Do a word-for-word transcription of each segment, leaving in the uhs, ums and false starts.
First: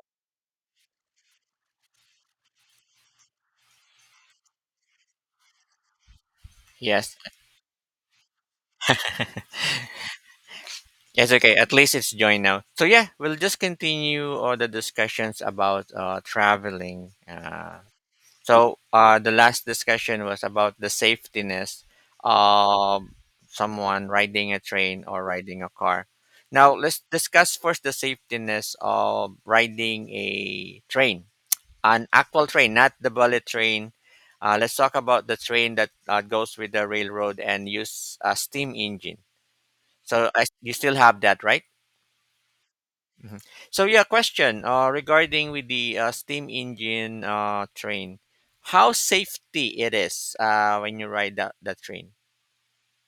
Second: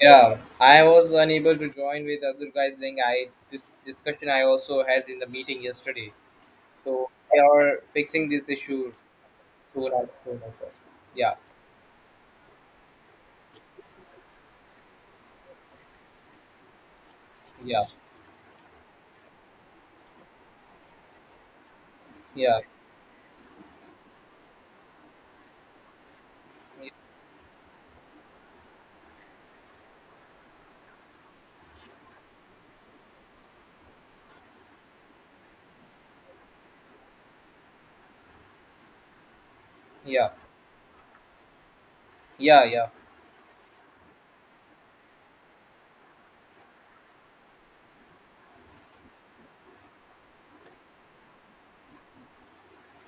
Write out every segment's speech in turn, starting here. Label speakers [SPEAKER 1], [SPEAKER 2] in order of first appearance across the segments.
[SPEAKER 1] Yeah, I was unable to join with other guys. Saying I this discussion I also had in the meeting yesterday. So
[SPEAKER 2] Yes.
[SPEAKER 1] we are fixing this issue soon as soon as possible.
[SPEAKER 2] Yes,
[SPEAKER 1] Yeah,
[SPEAKER 2] okay. At least it's joined now. So yeah, we'll just continue all the discussions about uh, traveling. Uh,
[SPEAKER 1] yeah,
[SPEAKER 2] so uh, the last discussion was about the safetiness
[SPEAKER 1] yeah,
[SPEAKER 2] of someone riding a train or riding a car. Now let's discuss first the safetiness of riding a train, an actual train, not the bullet train. Uh, let's talk about the train that uh, goes with the railroad and use a steam engine.
[SPEAKER 1] yeah,
[SPEAKER 2] So I, you still have that, right?
[SPEAKER 1] yeah, yeah.
[SPEAKER 2] Mhm. So yeah, question uh, regarding with the uh, steam engine uh, train, how safety it is uh, when you ride that, that train?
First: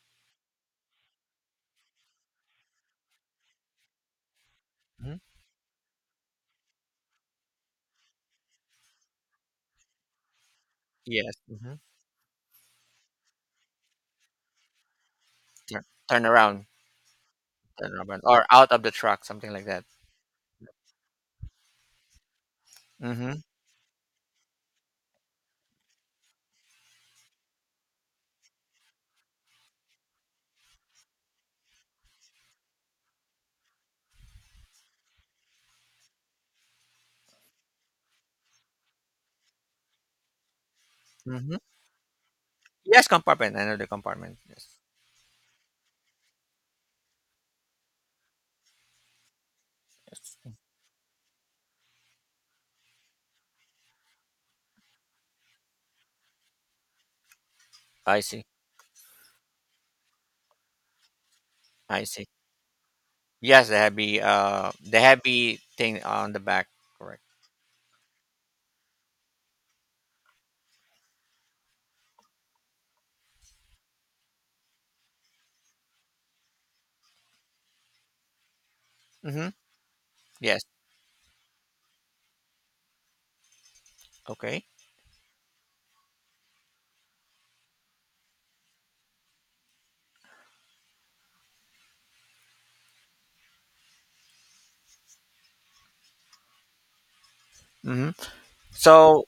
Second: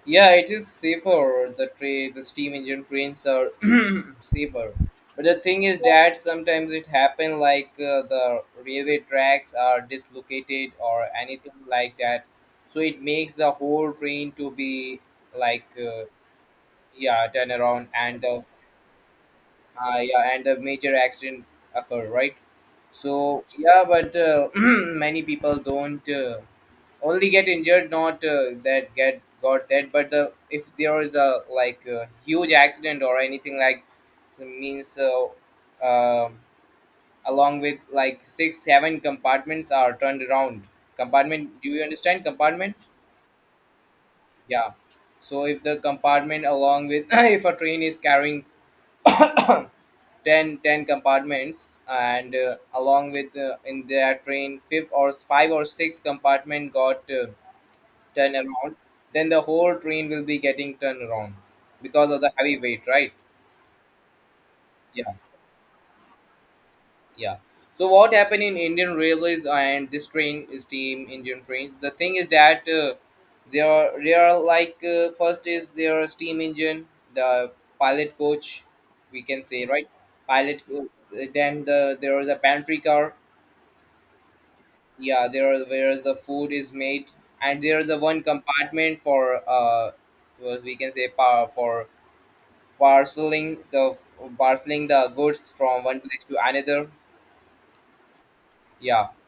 [SPEAKER 1] Yeah, it is safer. The train, the steam engine trains are safer.
[SPEAKER 2] Hmm.
[SPEAKER 1] But the thing is that sometimes it happen like uh, the railway tracks are dislocated or
[SPEAKER 2] Yes.
[SPEAKER 1] anything
[SPEAKER 2] Hmm.
[SPEAKER 1] like that. So it makes the whole train to be like.
[SPEAKER 2] Turn,
[SPEAKER 1] Uh,
[SPEAKER 2] turn around,
[SPEAKER 1] yeah, turnaround,
[SPEAKER 2] turn
[SPEAKER 1] and
[SPEAKER 2] around,
[SPEAKER 1] the
[SPEAKER 2] or out of the truck, something like that.
[SPEAKER 1] uh, yeah and the major accident occur, right.
[SPEAKER 2] Hmm.
[SPEAKER 1] So yeah, but uh, many people don't uh, only get injured, not uh, that get got that. But the if there is a like a huge accident or anything like, means uh, uh, along with like six seven compartments are turned around. Compartment,
[SPEAKER 2] Hmm.
[SPEAKER 1] do you understand? Compartment?
[SPEAKER 2] Yes, compartment. I know the compartment. Yes.
[SPEAKER 1] Yeah, so if the compartment along with if a train is carrying
[SPEAKER 2] Yes.
[SPEAKER 1] Ten ten compartments, and uh, along with uh, in their train, fifth or five or six compartment got uh,
[SPEAKER 2] I
[SPEAKER 1] turned
[SPEAKER 2] see.
[SPEAKER 1] around, then the whole train will be getting turned around
[SPEAKER 2] I
[SPEAKER 1] because of
[SPEAKER 2] see.
[SPEAKER 1] the heavy weight, right?
[SPEAKER 2] Yes, the heavy, uh, the
[SPEAKER 1] Yeah,
[SPEAKER 2] heavy thing on the back. Correct.
[SPEAKER 1] yeah. So what happened in Indian railways, and this train, steam Indian train, the thing is that uh, there are there are like uh, first is their steam engine, the pilot coach, we can
[SPEAKER 2] Mm-hmm.
[SPEAKER 1] say, right?
[SPEAKER 2] Yes.
[SPEAKER 1] pilot co- then the there is a pantry car.
[SPEAKER 2] Okay.
[SPEAKER 1] Yeah, there are whereas the food is made. And there is a one compartment for uh what we can say, par- for parceling the parceling the goods from one place to another.
[SPEAKER 2] Mm-hmm.
[SPEAKER 1] Yeah.
[SPEAKER 2] So,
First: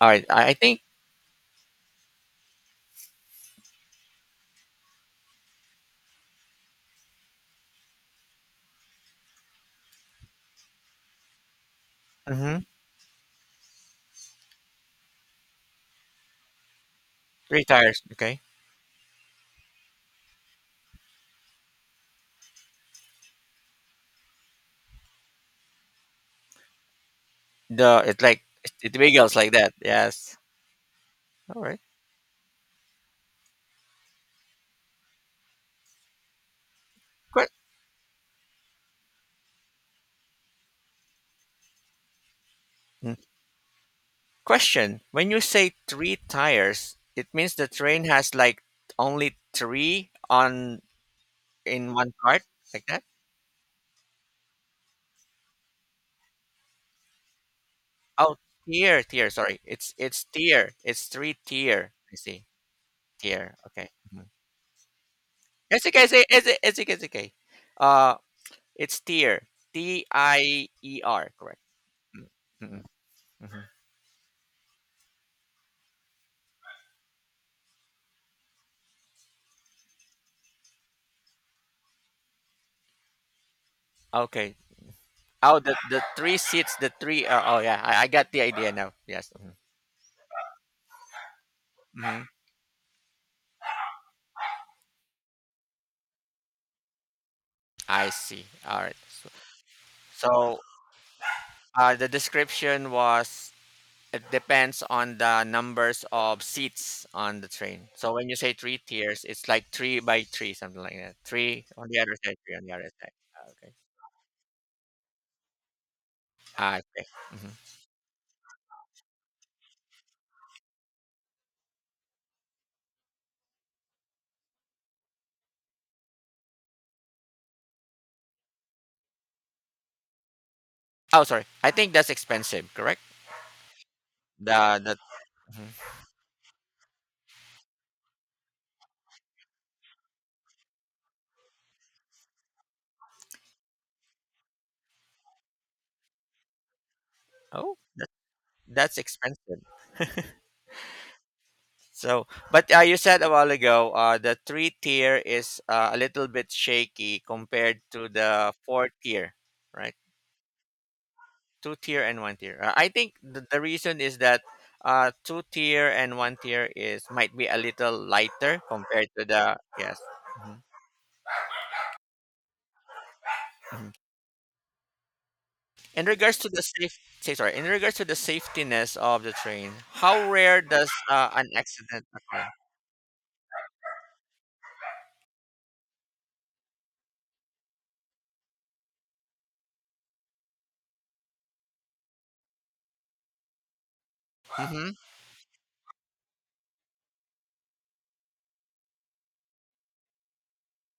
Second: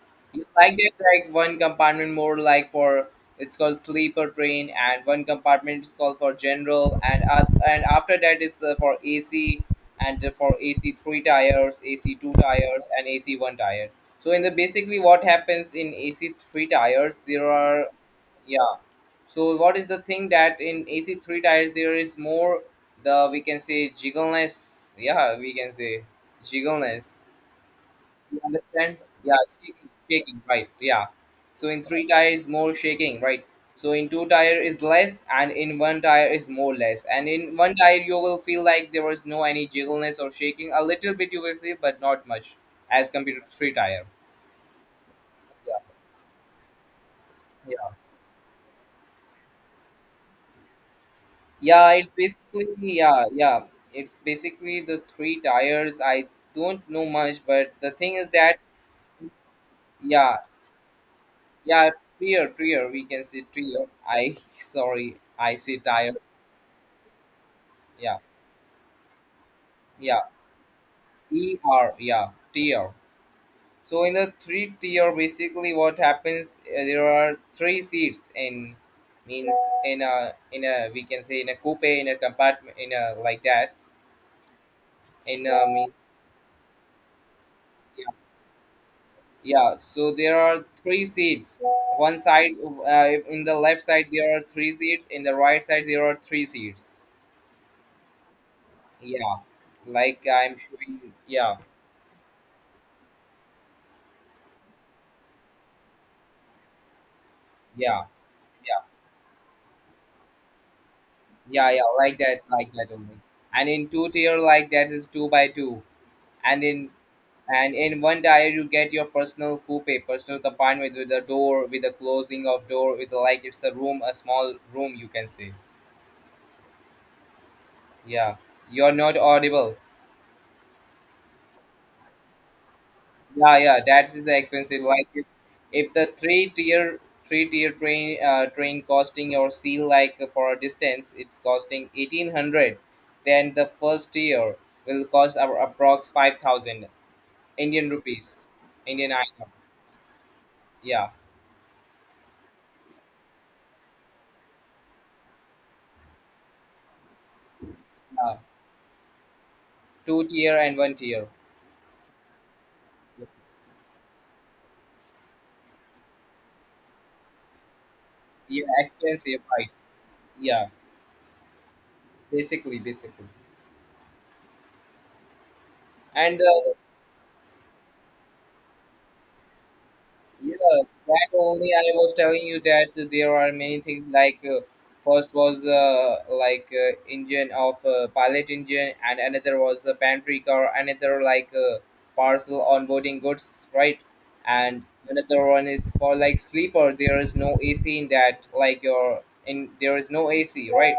[SPEAKER 2] all right.
[SPEAKER 1] You
[SPEAKER 2] I I
[SPEAKER 1] like
[SPEAKER 2] think.
[SPEAKER 1] that, like one compartment more like for, it's called sleeper train. And one compartment is called for general, and uh, and after that is uh, for AC, and for AC three tires, AC two tires, and AC one tire. So in the basically what happens in A C three tires, there
[SPEAKER 2] Three
[SPEAKER 1] are.
[SPEAKER 2] tires. Okay.
[SPEAKER 1] Yeah. So what is the thing that in A C three tires there is more the we can say jiggleness. Yeah, we can say jiggleness.
[SPEAKER 2] The it's
[SPEAKER 1] You
[SPEAKER 2] like it
[SPEAKER 1] understand?
[SPEAKER 2] wiggles
[SPEAKER 1] Yeah,
[SPEAKER 2] like that.
[SPEAKER 1] shaking,
[SPEAKER 2] Yes.
[SPEAKER 1] shaking, right? Yeah.
[SPEAKER 2] All
[SPEAKER 1] So
[SPEAKER 2] right.
[SPEAKER 1] in three tires, more shaking, right? So in two tire is less, and in one tire is more less. And
[SPEAKER 2] Que-
[SPEAKER 1] in one tire you will feel like there was no any jiggleness or shaking. A little bit you will feel, but not much as
[SPEAKER 2] mm.
[SPEAKER 1] compared to three tire.
[SPEAKER 2] Question: when you
[SPEAKER 1] Yeah.
[SPEAKER 2] say three tires, it means the train has like only three on
[SPEAKER 1] Yeah,
[SPEAKER 2] in
[SPEAKER 1] it's
[SPEAKER 2] one part,
[SPEAKER 1] basically,
[SPEAKER 2] like that.
[SPEAKER 1] yeah, yeah. It's basically the three tires. I don't know much, but the thing is
[SPEAKER 2] Oh,
[SPEAKER 1] that
[SPEAKER 2] tier, tier. Sorry, it's it's
[SPEAKER 1] yeah,
[SPEAKER 2] tier. It's three
[SPEAKER 1] yeah,
[SPEAKER 2] tier. I see.
[SPEAKER 1] tire, tire. We can say
[SPEAKER 2] Tier.
[SPEAKER 1] tire.
[SPEAKER 2] Okay.
[SPEAKER 1] I sorry, I say
[SPEAKER 2] It's okay. It's
[SPEAKER 1] tire.
[SPEAKER 2] okay. It's okay. It's okay. It's okay. Uh,
[SPEAKER 1] Yeah,
[SPEAKER 2] it's tier. T
[SPEAKER 1] yeah.
[SPEAKER 2] I E R.
[SPEAKER 1] E
[SPEAKER 2] Correct.
[SPEAKER 1] R. Yeah, tier.
[SPEAKER 2] Mm-hmm.
[SPEAKER 1] So in the three tier, basically what happens? uh, There are three seats in means in a in a we can say in a coupe, in a compartment, in a like that,
[SPEAKER 2] Okay.
[SPEAKER 1] in
[SPEAKER 2] Oh,
[SPEAKER 1] a
[SPEAKER 2] the
[SPEAKER 1] means.
[SPEAKER 2] the three seats, the three. Uh, oh, yeah, I, I got the idea now. Yes.
[SPEAKER 1] Yeah, so there are three seats. One
[SPEAKER 2] Mm-hmm.
[SPEAKER 1] side, uh, if in the left side there are three seats, in the right side there are three seats.
[SPEAKER 2] I see. All right. So,
[SPEAKER 1] Yeah, like I'm
[SPEAKER 2] so
[SPEAKER 1] showing. Yeah,
[SPEAKER 2] uh, the description was it depends on the numbers of seats on the train.
[SPEAKER 1] yeah,
[SPEAKER 2] So when you say three
[SPEAKER 1] yeah,
[SPEAKER 2] tiers, it's like three by three, something like that. Three
[SPEAKER 1] yeah,
[SPEAKER 2] on
[SPEAKER 1] yeah,
[SPEAKER 2] the other
[SPEAKER 1] like
[SPEAKER 2] side,
[SPEAKER 1] that,
[SPEAKER 2] three on
[SPEAKER 1] like
[SPEAKER 2] the
[SPEAKER 1] that
[SPEAKER 2] other side.
[SPEAKER 1] only.
[SPEAKER 2] Ah,
[SPEAKER 1] And
[SPEAKER 2] okay.
[SPEAKER 1] in two tier, like that is two by two. And
[SPEAKER 2] Ah,
[SPEAKER 1] in
[SPEAKER 2] okay. Hmm.
[SPEAKER 1] and in one tier you get your personal coupe, personal compartment with a door, with a closing of door, with like it's a room, a small room you can say. Yeah, you're not audible.
[SPEAKER 2] Oh, sorry. I think that's expensive. Correct.
[SPEAKER 1] Yeah, yeah, that is
[SPEAKER 2] The
[SPEAKER 1] expensive.
[SPEAKER 2] the.
[SPEAKER 1] Like if,
[SPEAKER 2] Mhm.
[SPEAKER 1] if the three tier three tier train uh, train costing your seal like uh, for a distance, it's costing eighteen hundred. Then the first tier will cost a- approx five thousand
[SPEAKER 2] Oh,
[SPEAKER 1] Indian
[SPEAKER 2] that,
[SPEAKER 1] rupees,
[SPEAKER 2] that's
[SPEAKER 1] Indian I N R.
[SPEAKER 2] expensive.
[SPEAKER 1] Yeah,
[SPEAKER 2] So, but uh, you said a while ago, uh, the three tier is uh, a little bit shaky compared to
[SPEAKER 1] yeah,
[SPEAKER 2] the four tier, right?
[SPEAKER 1] two tier and one tier.
[SPEAKER 2] Two tier and one tier. Uh, I think the, the reason is that uh, two tier and one tier is might be a little lighter
[SPEAKER 1] Yeah,
[SPEAKER 2] compared to
[SPEAKER 1] expensive,
[SPEAKER 2] the
[SPEAKER 1] right?
[SPEAKER 2] yes. Mhm,
[SPEAKER 1] Yeah, basically, basically.
[SPEAKER 2] mhm. In regards
[SPEAKER 1] And
[SPEAKER 2] to the
[SPEAKER 1] the
[SPEAKER 2] safe, say sorry. In regards to the safetiness of the train, how
[SPEAKER 1] Yeah,
[SPEAKER 2] rare does
[SPEAKER 1] that
[SPEAKER 2] uh, an
[SPEAKER 1] only I
[SPEAKER 2] accident
[SPEAKER 1] was telling
[SPEAKER 2] occur?
[SPEAKER 1] you that there are many things like uh, first was uh, like uh, engine of uh, pilot engine, and another was a pantry car, another like uh, parcel onboarding goods, right? And
[SPEAKER 2] Hmm.
[SPEAKER 1] another one is for like sleeper. There is no A C in that. Like your in, there is no A C, right?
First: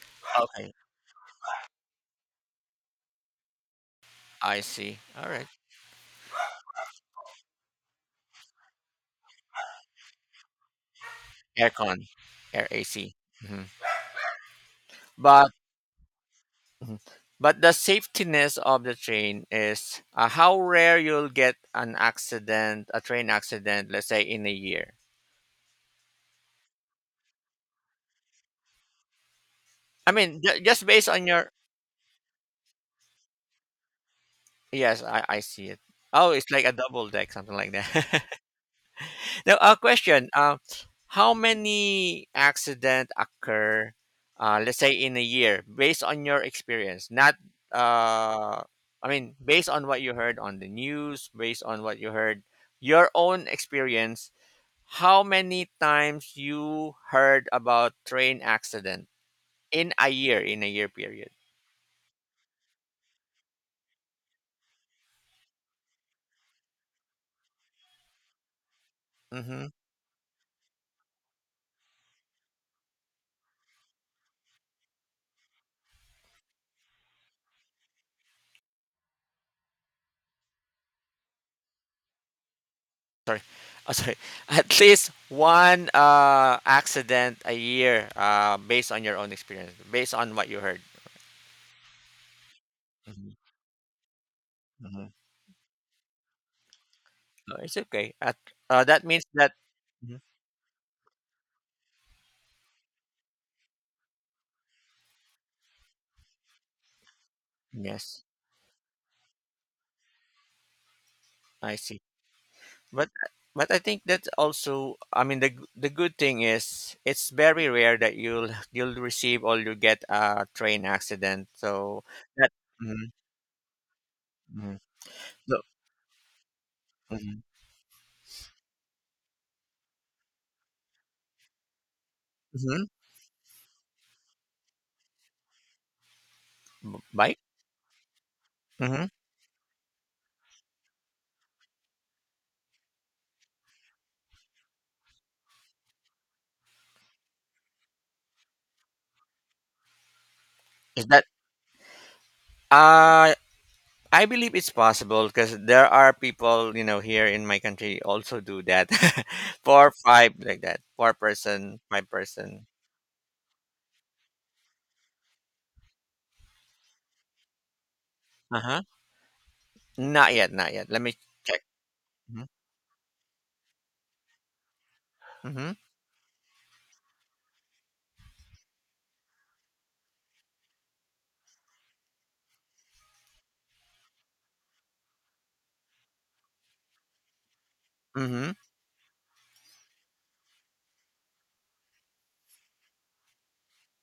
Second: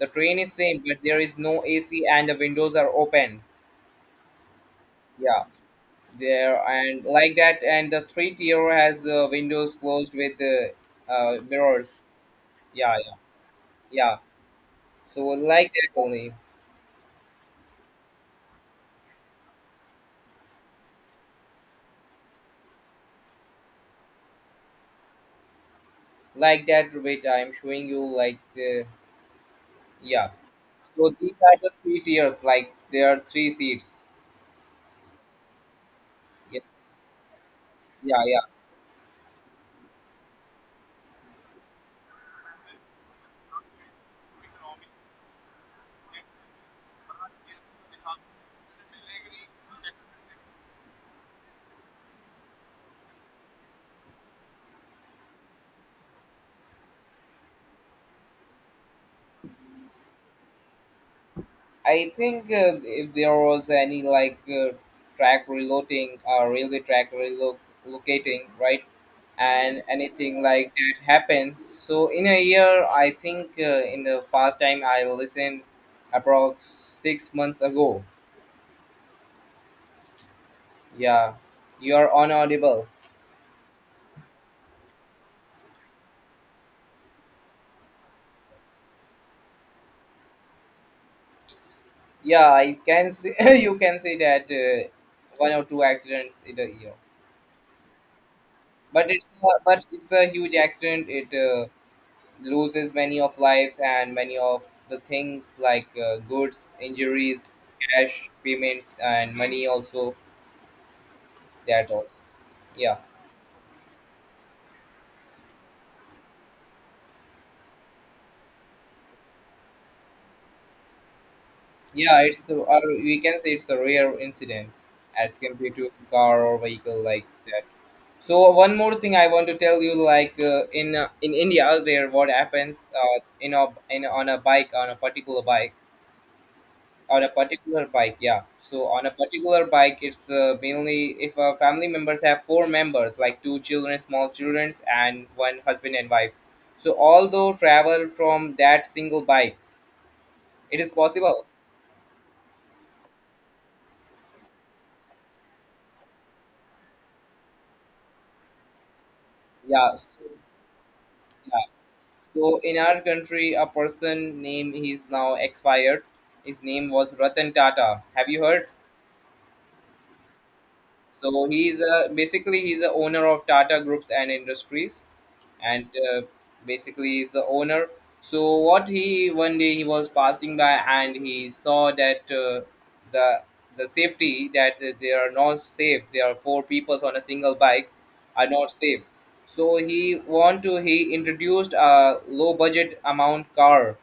[SPEAKER 1] The train is
[SPEAKER 2] Okay,
[SPEAKER 1] same, but there is no A C and the windows are open.
[SPEAKER 2] I see. All
[SPEAKER 1] Yeah,
[SPEAKER 2] right.
[SPEAKER 1] there, and like that, and the three tier has uh, windows closed with uh, uh, mirrors.
[SPEAKER 2] Aircon, air
[SPEAKER 1] Yeah,
[SPEAKER 2] A C.
[SPEAKER 1] yeah,
[SPEAKER 2] Hmm.
[SPEAKER 1] yeah, so
[SPEAKER 2] But
[SPEAKER 1] like that only.
[SPEAKER 2] Mhm. But the safetiness of the train is uh, how rare you'll get an accident, a train accident, let's say in a year.
[SPEAKER 1] Like that, wait, I'm showing you like the.
[SPEAKER 2] I
[SPEAKER 1] Yeah,
[SPEAKER 2] mean, ju- just based
[SPEAKER 1] so
[SPEAKER 2] on
[SPEAKER 1] these
[SPEAKER 2] your
[SPEAKER 1] are the three tiers, like there are three seats.
[SPEAKER 2] yes, I, I see it. Oh, it's like a
[SPEAKER 1] Yes,
[SPEAKER 2] double deck, something like
[SPEAKER 1] yeah,
[SPEAKER 2] that.
[SPEAKER 1] yeah.
[SPEAKER 2] Now, a question: uh, how many accident occur, uh, let's say in a year, based on your experience? Not, uh, I mean, based on what you heard on the news, based on what you heard, your own experience. How many times you heard about train accident in a year, in a year period?
[SPEAKER 1] I think uh, if there was any like uh, track reloading, or railway track relocating, right,
[SPEAKER 2] Mm-hmm.
[SPEAKER 1] and anything like that happens. So in a year, I think uh, in the past time I listened, approx six months ago. Yeah, you are on audible.
[SPEAKER 2] Sorry. Oh, sorry. At least one uh, accident a year uh, based on your own experience, based on what you heard.
[SPEAKER 1] Yeah, I can say
[SPEAKER 2] Mhm,
[SPEAKER 1] you can say that uh,
[SPEAKER 2] mhm.
[SPEAKER 1] one or two accidents in a year,
[SPEAKER 2] No, it's okay. At, uh, that
[SPEAKER 1] but
[SPEAKER 2] means
[SPEAKER 1] it's
[SPEAKER 2] that.
[SPEAKER 1] uh, but it's
[SPEAKER 2] Mhm.
[SPEAKER 1] a huge accident. It uh, loses many of lives and many of the things like uh, goods, injuries,
[SPEAKER 2] Yes,
[SPEAKER 1] cash payments, and money also.
[SPEAKER 2] I
[SPEAKER 1] That
[SPEAKER 2] see.
[SPEAKER 1] all. Yeah,
[SPEAKER 2] But but I think that's also I mean the g- the good thing is it's very rare that you'll you'll receive or you get a train accident. So
[SPEAKER 1] yeah. It's
[SPEAKER 2] that
[SPEAKER 1] a- uh,
[SPEAKER 2] mm
[SPEAKER 1] we can say it's a rare incident
[SPEAKER 2] mm
[SPEAKER 1] as
[SPEAKER 2] so,
[SPEAKER 1] compared to car or vehicle like
[SPEAKER 2] mhm,
[SPEAKER 1] that. So one more thing I want to tell you, like uh, in uh, in India, there what
[SPEAKER 2] mhm,
[SPEAKER 1] happens uh, in a in on a bike, on a particular bike on a
[SPEAKER 2] bike
[SPEAKER 1] particular bike, yeah, so on a
[SPEAKER 2] hmm
[SPEAKER 1] particular bike it's uh, mainly if uh, family members have four members, like two children, small children, and one husband and wife, so although travel from that single bike, it is
[SPEAKER 2] is that
[SPEAKER 1] possible.
[SPEAKER 2] uh I believe it's possible because there are people you know here in my country also do that four
[SPEAKER 1] Yeah, so,
[SPEAKER 2] five like that four
[SPEAKER 1] yeah,
[SPEAKER 2] person five
[SPEAKER 1] so
[SPEAKER 2] person
[SPEAKER 1] in our country a person name, he's now expired, his name was Ratan Tata, have you
[SPEAKER 2] uh
[SPEAKER 1] heard?
[SPEAKER 2] huh not yet not yet let me
[SPEAKER 1] So
[SPEAKER 2] check.
[SPEAKER 1] he's a
[SPEAKER 2] Mm-hmm.
[SPEAKER 1] basically he's the owner of Tata Groups and Industries, and uh, basically he's the owner. So what he one day he was passing by and he saw that uh, the the safety that they are not safe. There are four people on a single bike are
[SPEAKER 2] Mm-hmm.
[SPEAKER 1] not safe. So he want to he introduced a low budget amount car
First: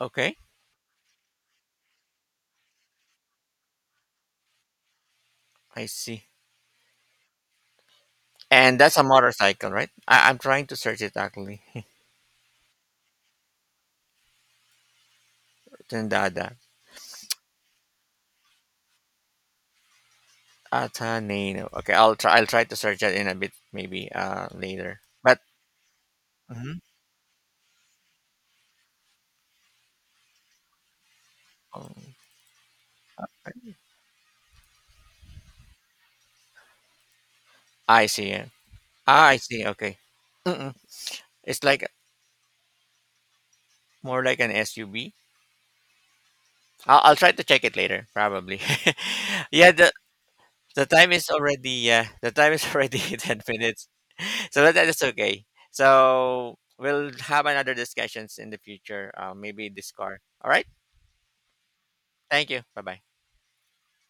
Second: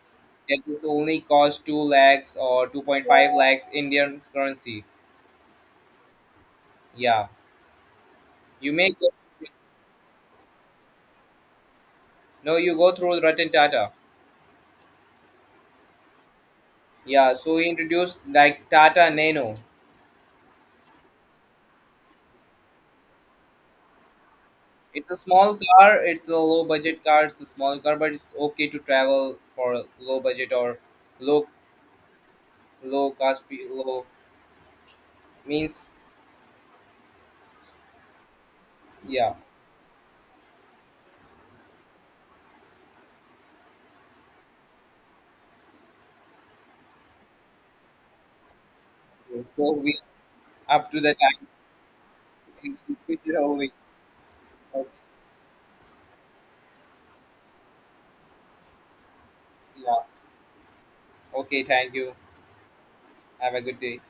[SPEAKER 2] Okay.
[SPEAKER 1] that is only cost two lakhs or two point five lakhs Indian currency.
[SPEAKER 2] I see.
[SPEAKER 1] Yeah, you
[SPEAKER 2] And
[SPEAKER 1] may
[SPEAKER 2] that's a
[SPEAKER 1] go.
[SPEAKER 2] motorcycle, right? I, I'm trying to search it actually.
[SPEAKER 1] No, you go through Ratan Tata.
[SPEAKER 2] Tendada.
[SPEAKER 1] Yeah, so he introduced like Tata Nano.
[SPEAKER 2] Ataneno. Okay, I'll try. I'll try to search that in a bit, maybe uh later.
[SPEAKER 1] It's a
[SPEAKER 2] But
[SPEAKER 1] small car, it's a low
[SPEAKER 2] mhm.
[SPEAKER 1] budget car, it's a small car, but it's okay to travel for low budget, or low
[SPEAKER 2] Um,
[SPEAKER 1] low cost pe- low means.
[SPEAKER 2] I see. Yeah. Ah,
[SPEAKER 1] Yeah.
[SPEAKER 2] I see. Okay. Mm-mm. It's like more like an S U V. I'll, I'll try to check it later, probably.
[SPEAKER 1] So
[SPEAKER 2] Yeah. The
[SPEAKER 1] we
[SPEAKER 2] the
[SPEAKER 1] up to the
[SPEAKER 2] time is
[SPEAKER 1] time
[SPEAKER 2] already. Uh, the time is
[SPEAKER 1] we
[SPEAKER 2] already
[SPEAKER 1] switch it
[SPEAKER 2] ten
[SPEAKER 1] all.
[SPEAKER 2] minutes. So that,
[SPEAKER 1] Okay,
[SPEAKER 2] that is okay. So we'll have another discussions in the future. Uh, maybe this
[SPEAKER 1] yeah.
[SPEAKER 2] car. All right.
[SPEAKER 1] Okay, thank you.
[SPEAKER 2] Thank you. Bye bye.
[SPEAKER 1] Have a good day.